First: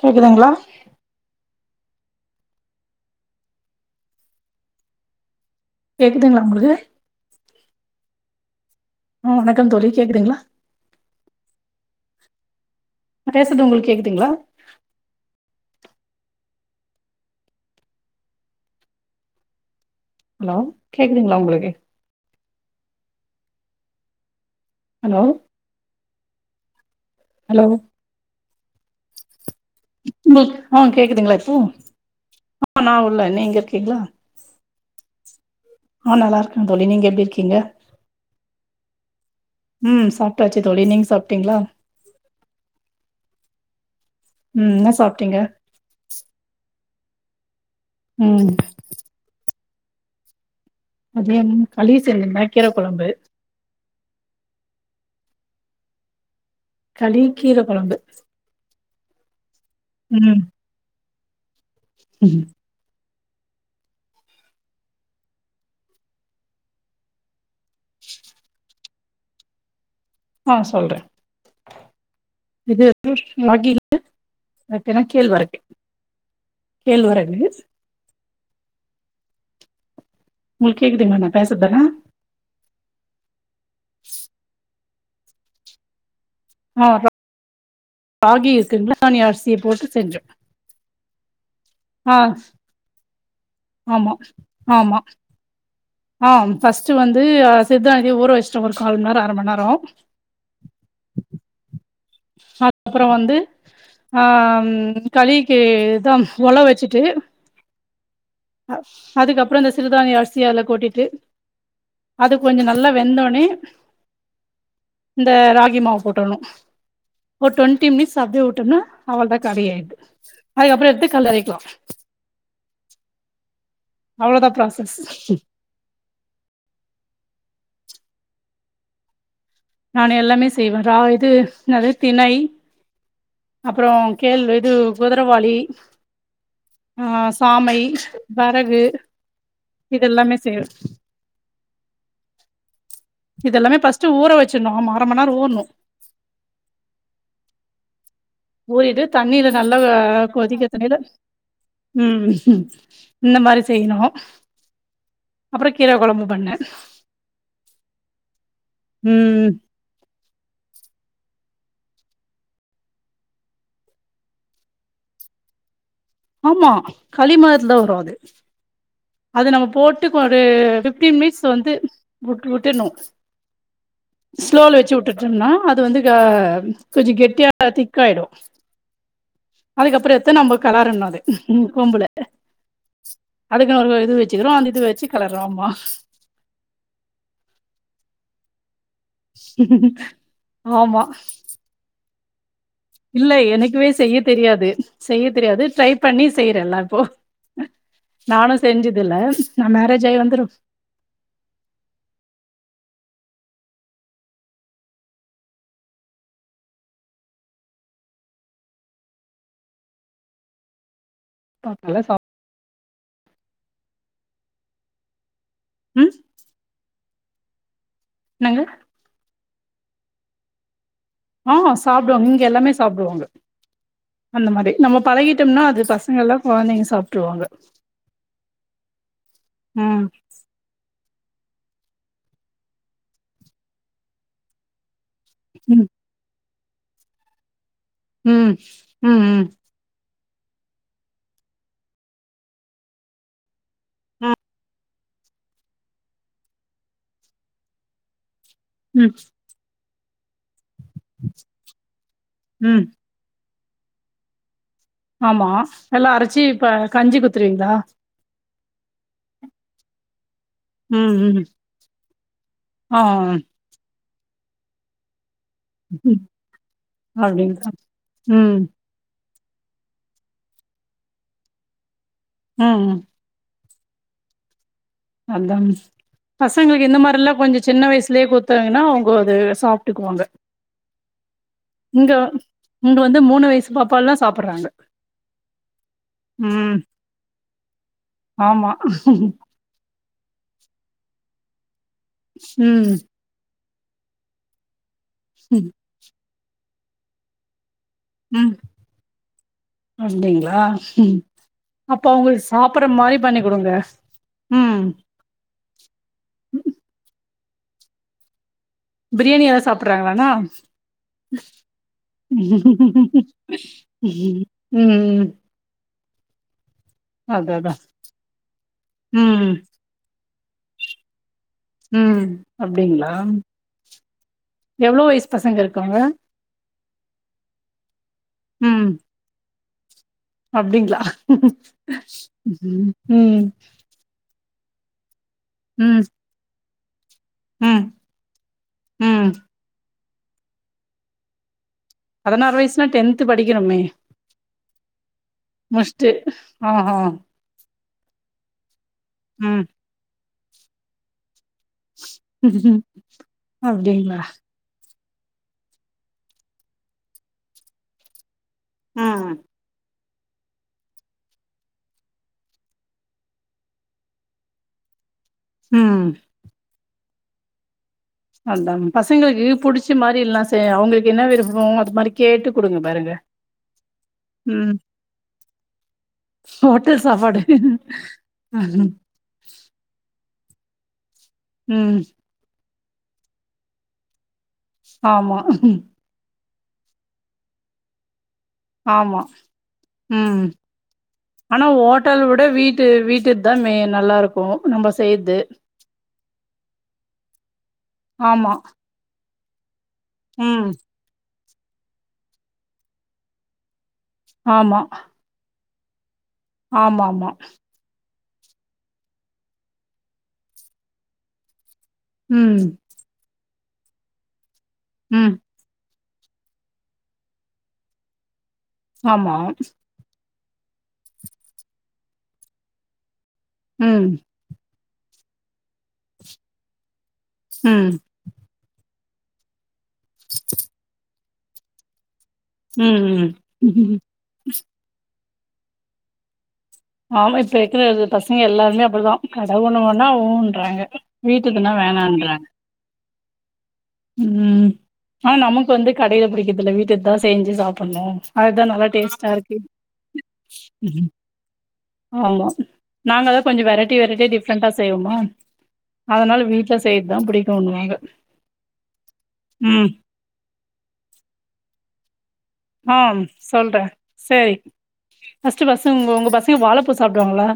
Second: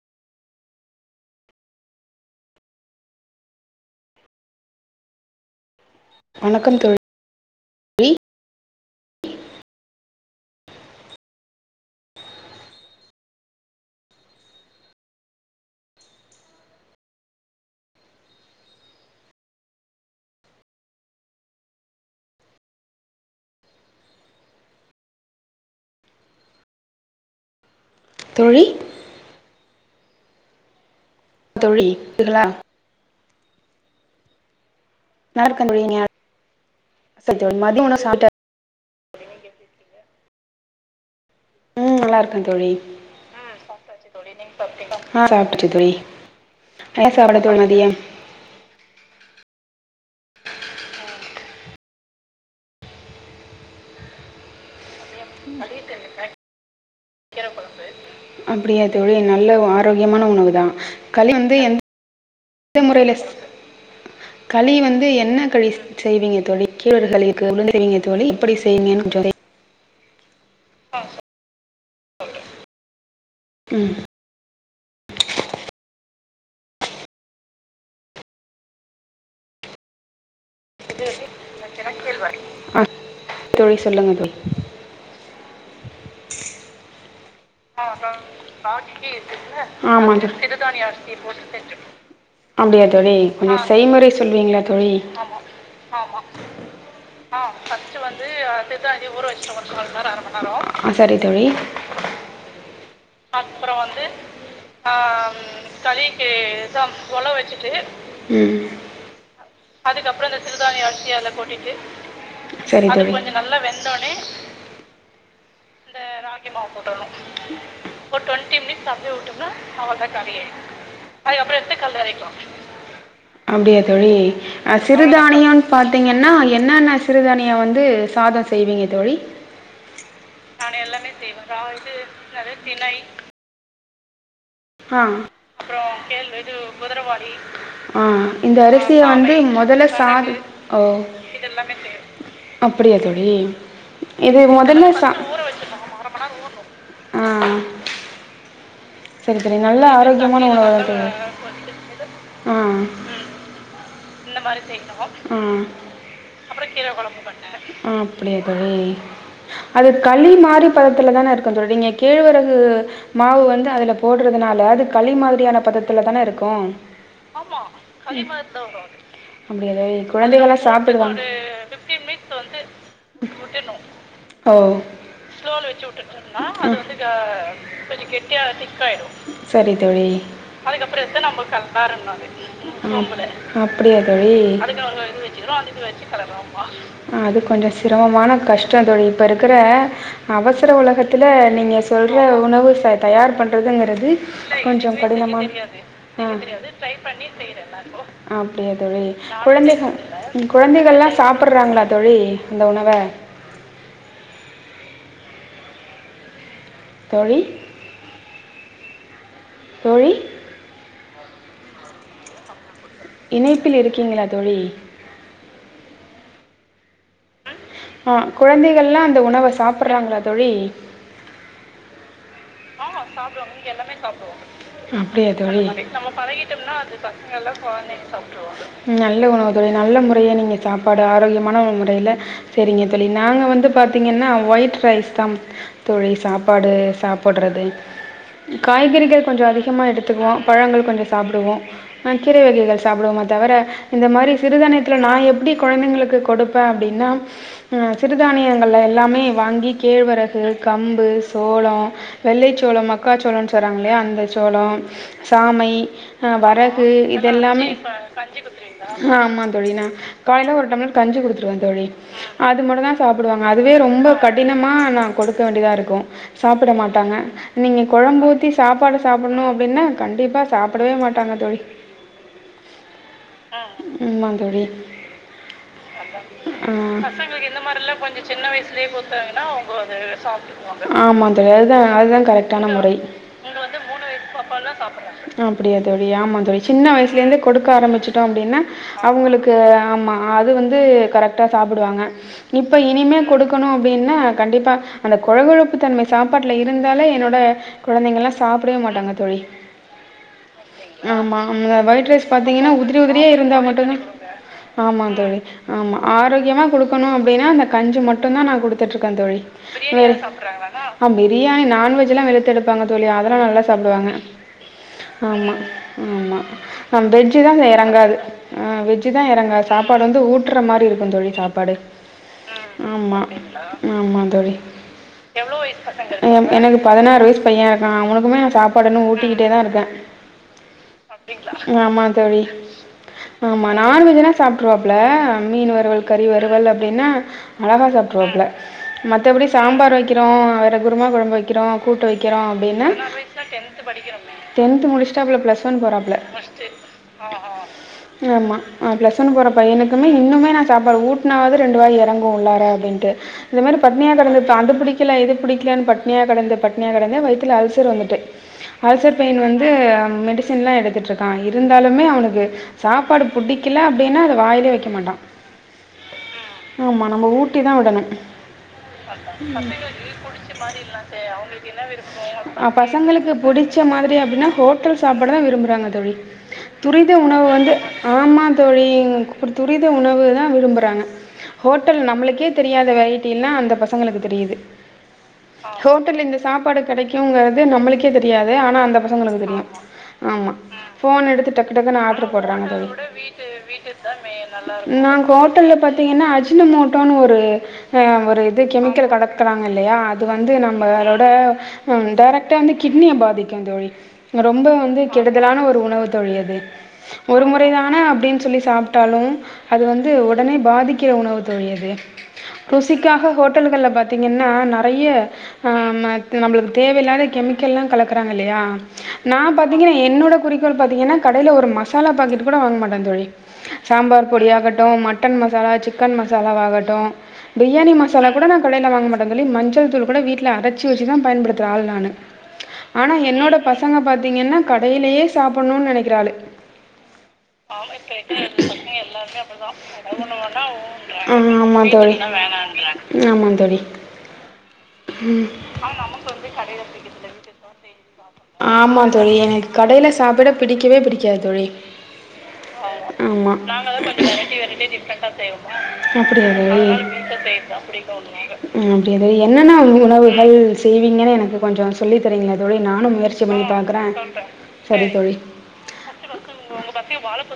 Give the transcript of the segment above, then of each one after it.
கேக்குதுங்களா கேக்குதுங்களா உங்களுகு வணக்கம் தோழி ம் வணக்கம் தோழி கேக்குதுங்ளா நா பேசது உங்களுக் கேக்குதுங்ளா ஹலோ கேக்குதுங்ளா உங்களுக்கு ஹலோ ஹலோ தோழி [unintelligible] கேக்குதுங்ளா இப்போ தோழி இருக்கீங்களா [unintelligible] நா இல்ல நீங்க இருக்கிங்ளா நல்லா இருக்கேன் தோழி நீங்க ஆ நல்லாருக்க தோழி நீங்க எப்டி சரி இருக்கீங்க தோழி மதிய உணவு சாப்பிட்ட ம் சாப்டாச்சு தோழி நீங்க சாப் ம் நல்லாருக்கே தோழி ம் என்ன ஆ சாப்ட்டீங்க சாப்ட்டுட்ட தோழி என்ன சாப்பாடு தோழி ம ம் மதியானம் களி செஞ்சிந்த கீர கொழம்பு களி கீர கொழம்பு அப்டியா தோழி எ ந ல்ல ஆரோக்கியமான ம் உணவு தா களி ம் எந்த முறைல களி வந்து என்ன களி செய்வீங்க தோழி கேவரு களி இருக்கு [unintelligible] செய்வீங்க தோழி எப்படி செய்வீங்கன் [unintelligible] ஆ சொல்றெ இது ம் [unintelligible] அது பேர்ன கேழ்வரகு கேழ்வரகு உங்களுக்கு கேக்குதுங்களா நா பேசுறது எல்லா அ தோழி சொல்லுங்க தோழி ஆ ராகி இருக்குங்களா சானியா அரிசிய போட்டு செஞ்சோ ஆமாஞ்சொ ஆ ழி கொஞ்ச செய்முறை ஆமா சொல்வீங்ளா தோழி ஆமா ஆ ஃபர்ஸ்ட் வந்து அ சிறுதானியத்த ஊற வச்சுட்டோ ஒரு கால் மண் நேரோ அர மண் நேரோ சரி தோழி அப்பற வந்து ஆ ம் களிக்கு இத ஒல வச்சுட்டு ம் அ அதுக்கப்ற இந்த சிறுதானிய அரிசிய அல கொட்டிட்டு அது கொஞ்ச சரி நல்லா அது தோழி வெந்தோனே இந்த ராகி மாவு போட்டர்னு ஒ ட்வெண்ட்டி மினிஸ் அப்டியே விட்டொன்னா அவள்தா கத ஆயிட்து அதுக்கப்பற எத்து களரிக்லா அப்டியா தோழி அ சிறுதானியொன் பாத்தீங்கன்னா என்னன்ன சிறுதானிய வந் து சாத செய்வீங்க தோழி நானு எல்லாமே செய்வே ரா இது என்னது அது தினை அப்றோ ஆஹ அப்ரோ கேழ்வறகு ஆ குதுறாவளி சாமை இந்த வரகு அரிசி வந்து முதல இதெல்லாமே செய்வே சாப்பட இத எல்லாமே ஃபஸ்ட்டு ஊற வச்சுன்ன ஆமா அர மண் நேர ஊறனும் பருப்பு, ஆ ஊறிட்டு சரி தண்ணியல தோழி நல்லா நல்ல ஆ ஆரோக்கியமான கொதிக்கர உணவுதா தண்ணியல தோழி கொ- ம் இது இந்த மாரி செய்யணும் பண்ணே அப்புற கீர கொழம்பு பண்னே அப்டியா தோழி ம் அது களி மாரி பதத்துல தான இருக்கணு தோழி கேழ்வரகு மாவு வந்து அதுல போட்றதுனால அது களி மாரியான பதத் அப்டிதானே இருக்கோ ஆமா களி ஆமா மாரிதா வரு அது களி மாறிததா வரு அது நம்ம போட்டு ஒரு ஃபிப்டின் மினிட்ஸ் வந்து வுட்டுணம் ஸ்லோல ஓ வச்சு வுட்டுட்டோம்னா அது வந்து ஆ கொஞ்ச கெட்டியா திக்க ஆயிடும் சரி தோழி அதுக்கப்புறம் எத்து நம்ப கலரனும் ம் பொம்பள [inaudible] அப்டிய தோழி வச்சு கெளர்றோ ஆமா அது கொஞ்சம் சிரமமான கஷ்ட பே தோழி இப்ப இருக்கற அவசர ஆமா உலகத்துல நீங்க சொல் ஏ உணவு ச இல்ல தயார் எனக்குமே பண்ணுறதுங்கிறது செய்ய தெரியாது கொஞ்சம் செய்ய கடினமான தெரியாது ட்ரை பண்ணி ஆ, செய்யறேன்ல்லா இப்போ நானும் அப்படியா தோழி குழந்தைகள் குழந்தைகள்லாம் சாப்டுறாங்களா தோழி அந்த உணவ தோழி தோழி கால்ல சாப் இணைப்பில இருக்கீங்களா தோழி ம் ம் ஆ என்னங்க குழந்தைகள்லா அந்த உணவ ச சாப்பறாங்களா தோழி ஆ சாப்டுவாங்க இங்க எல்லாமே சாப்டுவாங்க எல்லாமே சாப்டுவாங்க அந்த மாரி நம்ம அப்டியா தோழி பழகிட்டோம்னா அந்த அது மாரி நம்ப பசங்கல்லா பழகிடோம் நா கொழந்தைங்க அது சாப்ட்ருவாங்க பங்களா கொழதங்கலா சப்ட்ருவாங்க நல்ல உணவு தோழி நல்ல ம் முரய நீங்க சாப் பாடு ஆரோக்கியமான முறையல செய்ரிங்க தோழி நாங்க வந்து பாத்தீங்கன்னா ஒயிட் ரைஸ் தம் ம் தோழி சாப் ப்பாடு சாப்படுறது ம் ம் காய்கறிகள் ம் கொஞ்சம் அதிகமா எடுத்துக்குவோம் பழங்கள் கொஞ்சம் சாப்டுவோம் அ கீரை வகைகள் சாப்டுவோம தவர இந்த மாரி ம் சிறுதானி இல்ல நா எப்டி கொழந்தைங்களுக்கு கொடுப்பேன் அப்டின்னா ம் சிறுதானிய ல ம் எல்லாமே வாங்கி கேழ்வரகு கம்பு சோளோ வெள்ளைச் சோலோ ம் மக்கா சோளோன்ச் சொறாங்கே அந்த சோளோ ஆமா சாமை எல்லா ஆ அரச்சி இப்ப வரகு கஞ்சி இதெல்லாமே குத்துருவீங்களா ஆமா தோழி நா காலேல ஒரு டம்ளர் ம் கஞ்சி ம் குடுத்துருவவே தோழி அது மட்டு தா ஆ சாப்பிடுவாங்க அதுவே ரொம்ப கடினமா நா குடு க்க வேண்டியிதா இருக்கு ம். சாப்பிட மாட்டாங்க அப்டிங்களா நீங்க கொழம்பு ஊத்தி ம் சாப்பாடு சாப் உன்ணு அப்டின்னா கண்டிப்பா சாப்பிடவே மாட்டாங்க தோழி ம் ம் உ ஆமா தோழி அதா ஆ பசங்களுக்கு இந்த மாரில்லா கொஞ்சோ சின்ன வயசுலயே குடுத்தாங்கன்னா அவங்க அது சாப்ட்டுக்குவாங்க ஆமா தோழி அதுதா இங்க அதுதா கரெக் இங்க வந்து மூணு வயசு பாப்பால்லா சாப்டுறாங்க உ துகொடுக்க ஆரம்பி வச்சட்டோ அப்டினா அவங்களுக்கு ஆமா அது வந்து கரெக்டா சாப் புடுவாங்க இப்ப ம் இனிமே கொடுக் கனு அப்டினா கண்டிப்பா அந்த ம் கொழகொழப்பு தன்மை சாப் பாட்ல இருந்தாலே என்னோட அ கொழந்தைங்கல்லா ம் சாப்பிடவே மாட்டாங்க தோழி அப்டிங்களா ம் ஆமா அவ்ங்க அப்ப ஒயிட் ரைஸ் அவங்களுக்கு பாத்தீங்கன்னா சாப்புட்ற உதிரி மாரி உதிரியே பண்ணி இருந்தா குடுங்க மட்டு ம் ஆமா தோழி ஆமா ஆரோக்கியமா குடுக்கணு அ வேனா அந்த கஞ்சி மட்டுந்தா நா குடுத் துட்ருக்கே தோழி பிரியாணி எல்லா சாப்புட்றாங்களாண்ணா ஆ பிரியாணி நான்வெஜ் உ உ ஆமா உ ஆமா ஆ வெஜ்ஜி தா எறங்காது ஆ வெஜ்ஜி தா ம் எறங்காது சாப்பாடு வந்து ஊட் ட்ர மாரி இருக்கு தோளி சாப் பாடு ம் அப்டிங்களா ஆமா ஆமா தோளி எவ்ளோ வயசு பசங்க இருக்காங்க ஆ எனக்கு பதினாறு வயசு பையே இருக்கா அவனுக் குமே நா ம் சாப்பாடு இன்னு ஊட்டிக்கிட்டே தா இருக்கே ஆ அப்டிங்களா தோழி உ ஆமா நான்வெஜ்னா சாப்ட்ருவாப்ல மீன் வரவல் கறி வறுவல் அப் டினா ம் அழகா சாப்ட்ருவாப்ல ம் மத்தபடி சாம்பார் வக் கிறோ அவர குருமா கொழம்பு வக் கிரோ பதினாறு வயசுனா டென்து படிக்கனுமே டென்த் முடிச்சுட்டாப்ல ப்ளஸ் ஒன் முடிச்ட்டு போறாப்ல ஆஹா ஆமா அ பிளஸ் ஒன் போற பையனுக்குனு இன்னமு நா சாப்பாட ஊட்னாவாது ரெண்டு வாய் எறங்கு உள்ளார ம் அப்டின்ட்டு இந்த மாரி பட்னயா அப்டிங்களா கெடந்து அண்டபிடிக்கு கல இது பிடிக்கலனு பட் பட்டினியா கெடந்து பட்டினியா கெடந்து வயத்துல அல்சர் வந்துட்டு அல்சர் ம் பெயின் வந்து ஆ மெடிசின்லா எடுத்துட்டு இருக்கா இருந்தாலுமே அவனுக்கு சாப்பாடு பிடிக்கல அப்டினா அத வாயிலே வக்க மாட்டா உ ஆமா நம்ம ஊட்டி தா வுடணு அதா பசங்களுக்கு புடிச்சு மாரி இல்லா செய் அவுங்களுக் பசங்களுக்கு புடிச்ச மாதிரி அப்டினா ம் ஹோட்டல் சாப்பாடு தா விரும்புறாங்க தோழி ஹோட்டல் துரித சாப்பாடு உணவு வந்து ஆமா தோழி துரித உணவு தா விரும்புறாங்க ம் ஹோட்டல் நம்மளுக்கே தெரியாத வெரைட்டி எல்லா அந்த பசங்களுக்கு தெரியுது ஆமா ஹோட்டல இந்த சாப்பாடு கெடைக்குங்கிறது நம்மளுக்கே தெரி யாது ஆன அந்த ஆமா பசங்களுக்கு தெரியு ம் ஆமா ஃபோன் எடுத்து ஆனா டக்கு டக்குனு ஹோட்டல் ஆடர் விட போடுறாங்க வீட்டு தோழி வீட்டுது தா மே நல்லா இருக்கு நம்ம செய்யறது ஹோட்டல்ல பாத்தீங்கனா அஜினமோட்டோனு ஒரு ஆ ஒரு ஆமா இது கெமிக்கல் கலக் குராங்க இல்லயா அது வந்து ம் நம்ம அதோட ஆ டேரக்டா வந்து கிட்னிய பாதிக்கு தோழி ரொம்ப ஆமா வந்து கெடுதலான ஒரு உணவு தோழியது ஆமா ஆமா ஒரு முறைதான அப்டின் னு சொல்லி சாப்ட்டாலு அது வந்து ஒடனே பாதிக்கிற உணவு தோழி அது ம் ருசிக்காக ஹோட் டல்கள்ள பாத்தீங்கன்னா பைய ம் ஆம்மா நம்மளுக்கு தேவையில்லாத கெமிக்கல்லா கலக்குறாங்க இல்லயா ஆமா நா பாத்தீங்கனா என்னோட குறிக்கோள் பாத்தீங்கன்னா கடைல ஒரு மசாலா பாக்கெட் கூட வாங்க மாட்டே தோழி ம் சாம்பார் பொடி ஆகட்டு mutton masala chicken masala வாகட்டு ம் பிரியாணி மசாலா கூட நா கடைல வாங்க மாட் அதுமேரி மஞ் த்தூள் கூட வீட்ல அரைச்சு வச்சுதா பயன்படுத்துற ஆளு நானு ம் ஆனா ம் என்னோட பசங்க பாத்தீங்கன்னா கடைலயே சாப்புன்ணுனு நெனக்கிற ஆளு ஆமா இப்ப இருக்ற பசங்க எல்லாருமே அப்டித்தா கட ஒன்னு வேனா ஊன்றாங்க வீட்டுக்குனா ஆமா தோழி வேணான்றாங்க ஆமா தோழி உ ஆனா நமக்கு வந்து கடையில பிடிக்கர்தில்ல வீட்டுக்தா செஞ்சு சாப்பின்ணு அதுதா நல்லா ஆமா டேஸ்ட்டா தோழி இருக்கு எனக்கு கடையில சாப்பிட பிடிக்கவே பிடிக்காது ஆமா ஆமா நாங்க அதா கொஞ்சோ வெரைட்டி வெரைட்டியா அப்படியா டிஃப்ரெண்டா செய்வோமா அதனால வீட்ல தோழி செய்யறதுதா பிடிக்குன்னுவாங்க உ அப்டியா தோழி என்னென்னா ம் உணவுகள் செய்வீங்கன்னு எனக்கு கொஞ்சோ சொல்லி தரிங்களா தோழி ஆ நானு முயற்சி பண்ணி சொல்றே பாக்குறே சரி செரி தோழி ஃபர்ஸ்ட்டு பசங்க உங்க உங்க பசங்க வாழப்பூ சாப்டுவாங்களா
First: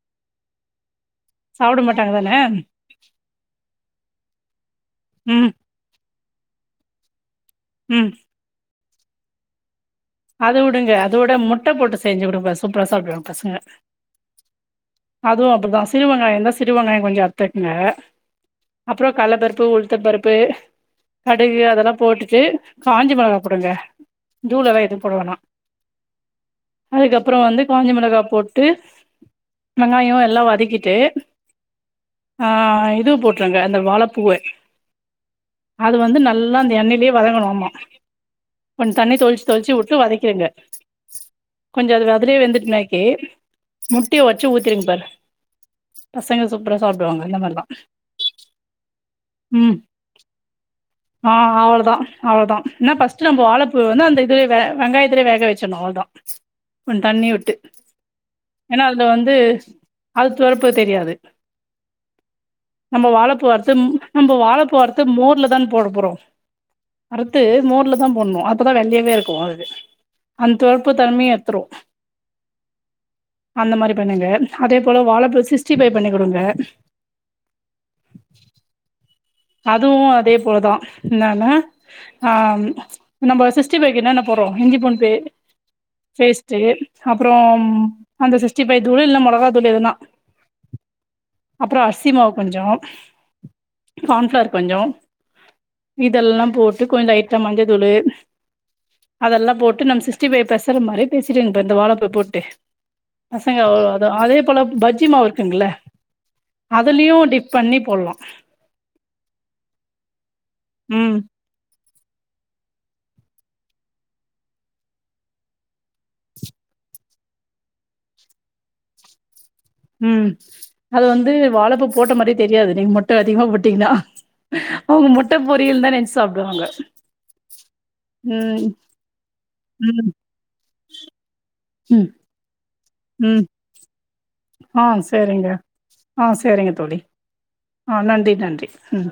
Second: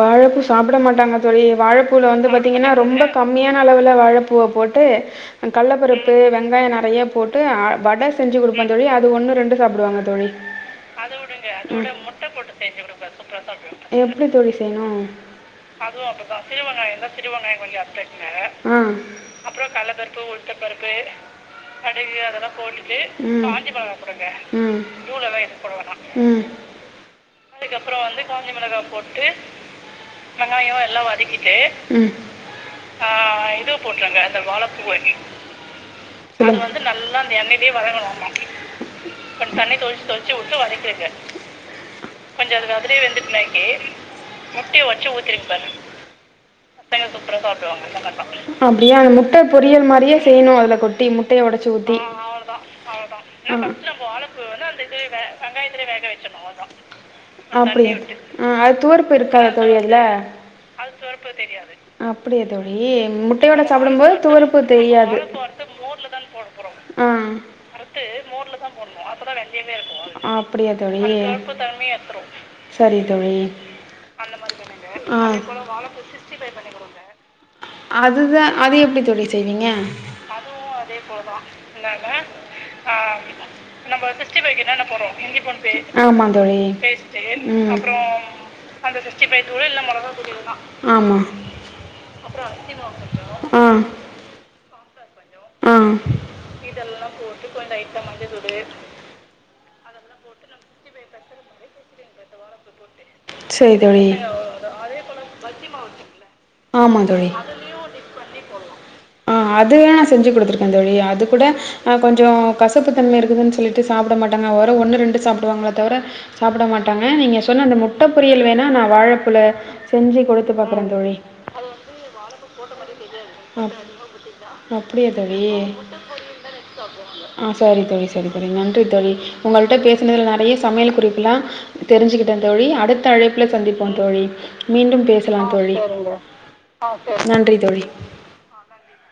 வாழைப்பூ சாப்பிட மாட்டாங்க தோழி சாப்ட வாழைப்பூல மாட்டாங்க வந்து தானே பாத்தீங்கன்னா ரொம்ப கம்மியான அளவுல வாழைப்பூவ போட்டு ஆ ம் கள்ளபருப் பு வெங்காயோ நிறையா போட் டு வட ம் செஞ்சு கொடுப்பே தோழி அது ஒன்னு ரெண்டு சாப்பிடுவாங்க தோழி அத வுடுங்க அதோட முட்ட போட்டு செஞ்சு குடுங்க சூப்பரா சாப்டுவாங்க பசங்க எப்டி தோழி செய்னு அதுவு அப்டிதா சிறு வெங்காயோ இருந்தா சிறு வெங்காயோ கொஞ்சோ அறுத்துக்குங்க அப்றோ கடலப்பருப்பு உளுத்தம் உ பருப்பு உ கடுகு அதெல்லா போட்டுட்டு காஞ்ச மொளகா போடுங்க தூளெல்லா எதுவு போட வேணா அதுக்கப்புறோ வந்து காஞ்ச மிளகா போட்டு வெங்காயோ எல்லா வதக்கிட்டு ஆ இது போட்ருங்க அந்த வாழப்பூவ உ உ அது வந்து நல்லா அந்த எண்ணெய்லயே வதங்கணு ஆம்மா கொஞ்சோ தண்ணி தொளிச்சு தொளிச்சி விட் அப்டியா அது அதுலயே வெந்துட்டுனாக்கி முட்டைய ஒடச்சு ஊத்திருங்க பாரு பசங்க சூப்பரா சாப்டுவாங்க அந்த அவ்ங்க உ ஆ உடச்சி அவ்ளதா ஊற்றி அவ்ளதா ஏனா ப்ஸ்ட்டு நம்ம வாழைப்பூ வந்து அந்த இதுலே வேக வெங்காயத்துலே வேக வச்சிருணு அவளதா கொஞ்ச தண்ணி விட்டு அப்படியா ஆ அது ஏன்னா அதுல துவர்ப்பு வந்து இருக்காது தோழி அதில் அது துவரப்பு தெரியாது அப்படியா தோழி நம்ம வாழைப்பூ முட்டையோட வார்து சாப்பிடும்போது இந்த துவர்ப்பு வாழப்பூ அறுத்து தெரியாது மோர்லதான் போடப் போறோ. அறுத்து மோர்லதா போடனு அப்பதா வெள்ளையாவே இருக்கு அது. ஆ அந்த அப்படியா துவர்ப்பு தோழி தன்மைய எட்த்துரு. சரி தோழி அந்த மாரி பண்ணுங்க. அதே போல வாழப்பூ சிக்ஸ்டி ஃபைவ் பண்ணி குடுங்க. அதுதான் அது எப்டி தோழி செய்வீங்க? அதுவு அதே போலதா என்னன்னா ஆ நம்ப சிக்ஸ்டி ஃபைவ் க்கு என்னென்ன போடுறோ இஞ்சி பூண்டு பே ஆமா தோழி பேஸ்ட்டு அப்புறம் அந்த சிக்ஸ்டி ஃபைவ் தூளு இல்ல மொளகா தூள் எதுனா ம் ஆமா அப்புறோ அரிசி கொஞ்சோ ஆ கார்ன்ஃப்ளவர் கொஞ்சோ ஆ இதெல்லாம் போட்டு கொஞ்ச லைட்டா மஞ்சத் தூளு எல்லா போட்டு நம் சி சிக்ஸ்டி ஃபைவ் பெசர்ற மாரி பெசிருங்க இப்ப இந்த வாழைப்பூவ போட்டு பசங்க சரி ஓ தோழி. அதா அதே போல பஜ்ஜி மாவு இருக்குங்கல்ல ஆமா அதுலயு தோழி. டிப் பண்ணி போட்லா ஆ அதுவே ம் ஆ கொஞ்சோ கசப்பு தன்ம இருக்குதுன்னு சொல்லிட்டு சாப்பிட மாட்டாங்க. ஒரு ஒன்னு ரெண்டு சாப்டுவாங்களே தவிர சாப்பட மாட்டாங்க நீங்க சொன்ன அந்த மு ட்ட பொரியல் வேண்ணா நா வாழப்பூல செஞ்சு ம் கொடுத்து பாக்குறே அது தோழி. வந்து வாழப்பூ போட்ட மாரியே தெரியாது நீங்க மொட்ட அதிகமா ம் ம் போட்டீங்கன்னா அவங்க அப்டியா மொட்ட தோழி பொரியல் தா நெனச்சு சாப்டுவாங்க ஆ சேரி தோழி செரி தோழி ம் நன்றி தோழி உங்கள்ட்ட ம் பேசுனதுல நெறைய சமையல் குறிப்பு எல்லா ம் தெரிஞ்சுக்கிட்டே தோழி அ டுத்த ம் அழைப்புல சந்திப்போ தோழி ஆ மீண்டும் பேசலா சரிங்க தோழி ஆ சரிங்க தோழி நன்றி தோழி. ஆ நன்றி நன்றி ம்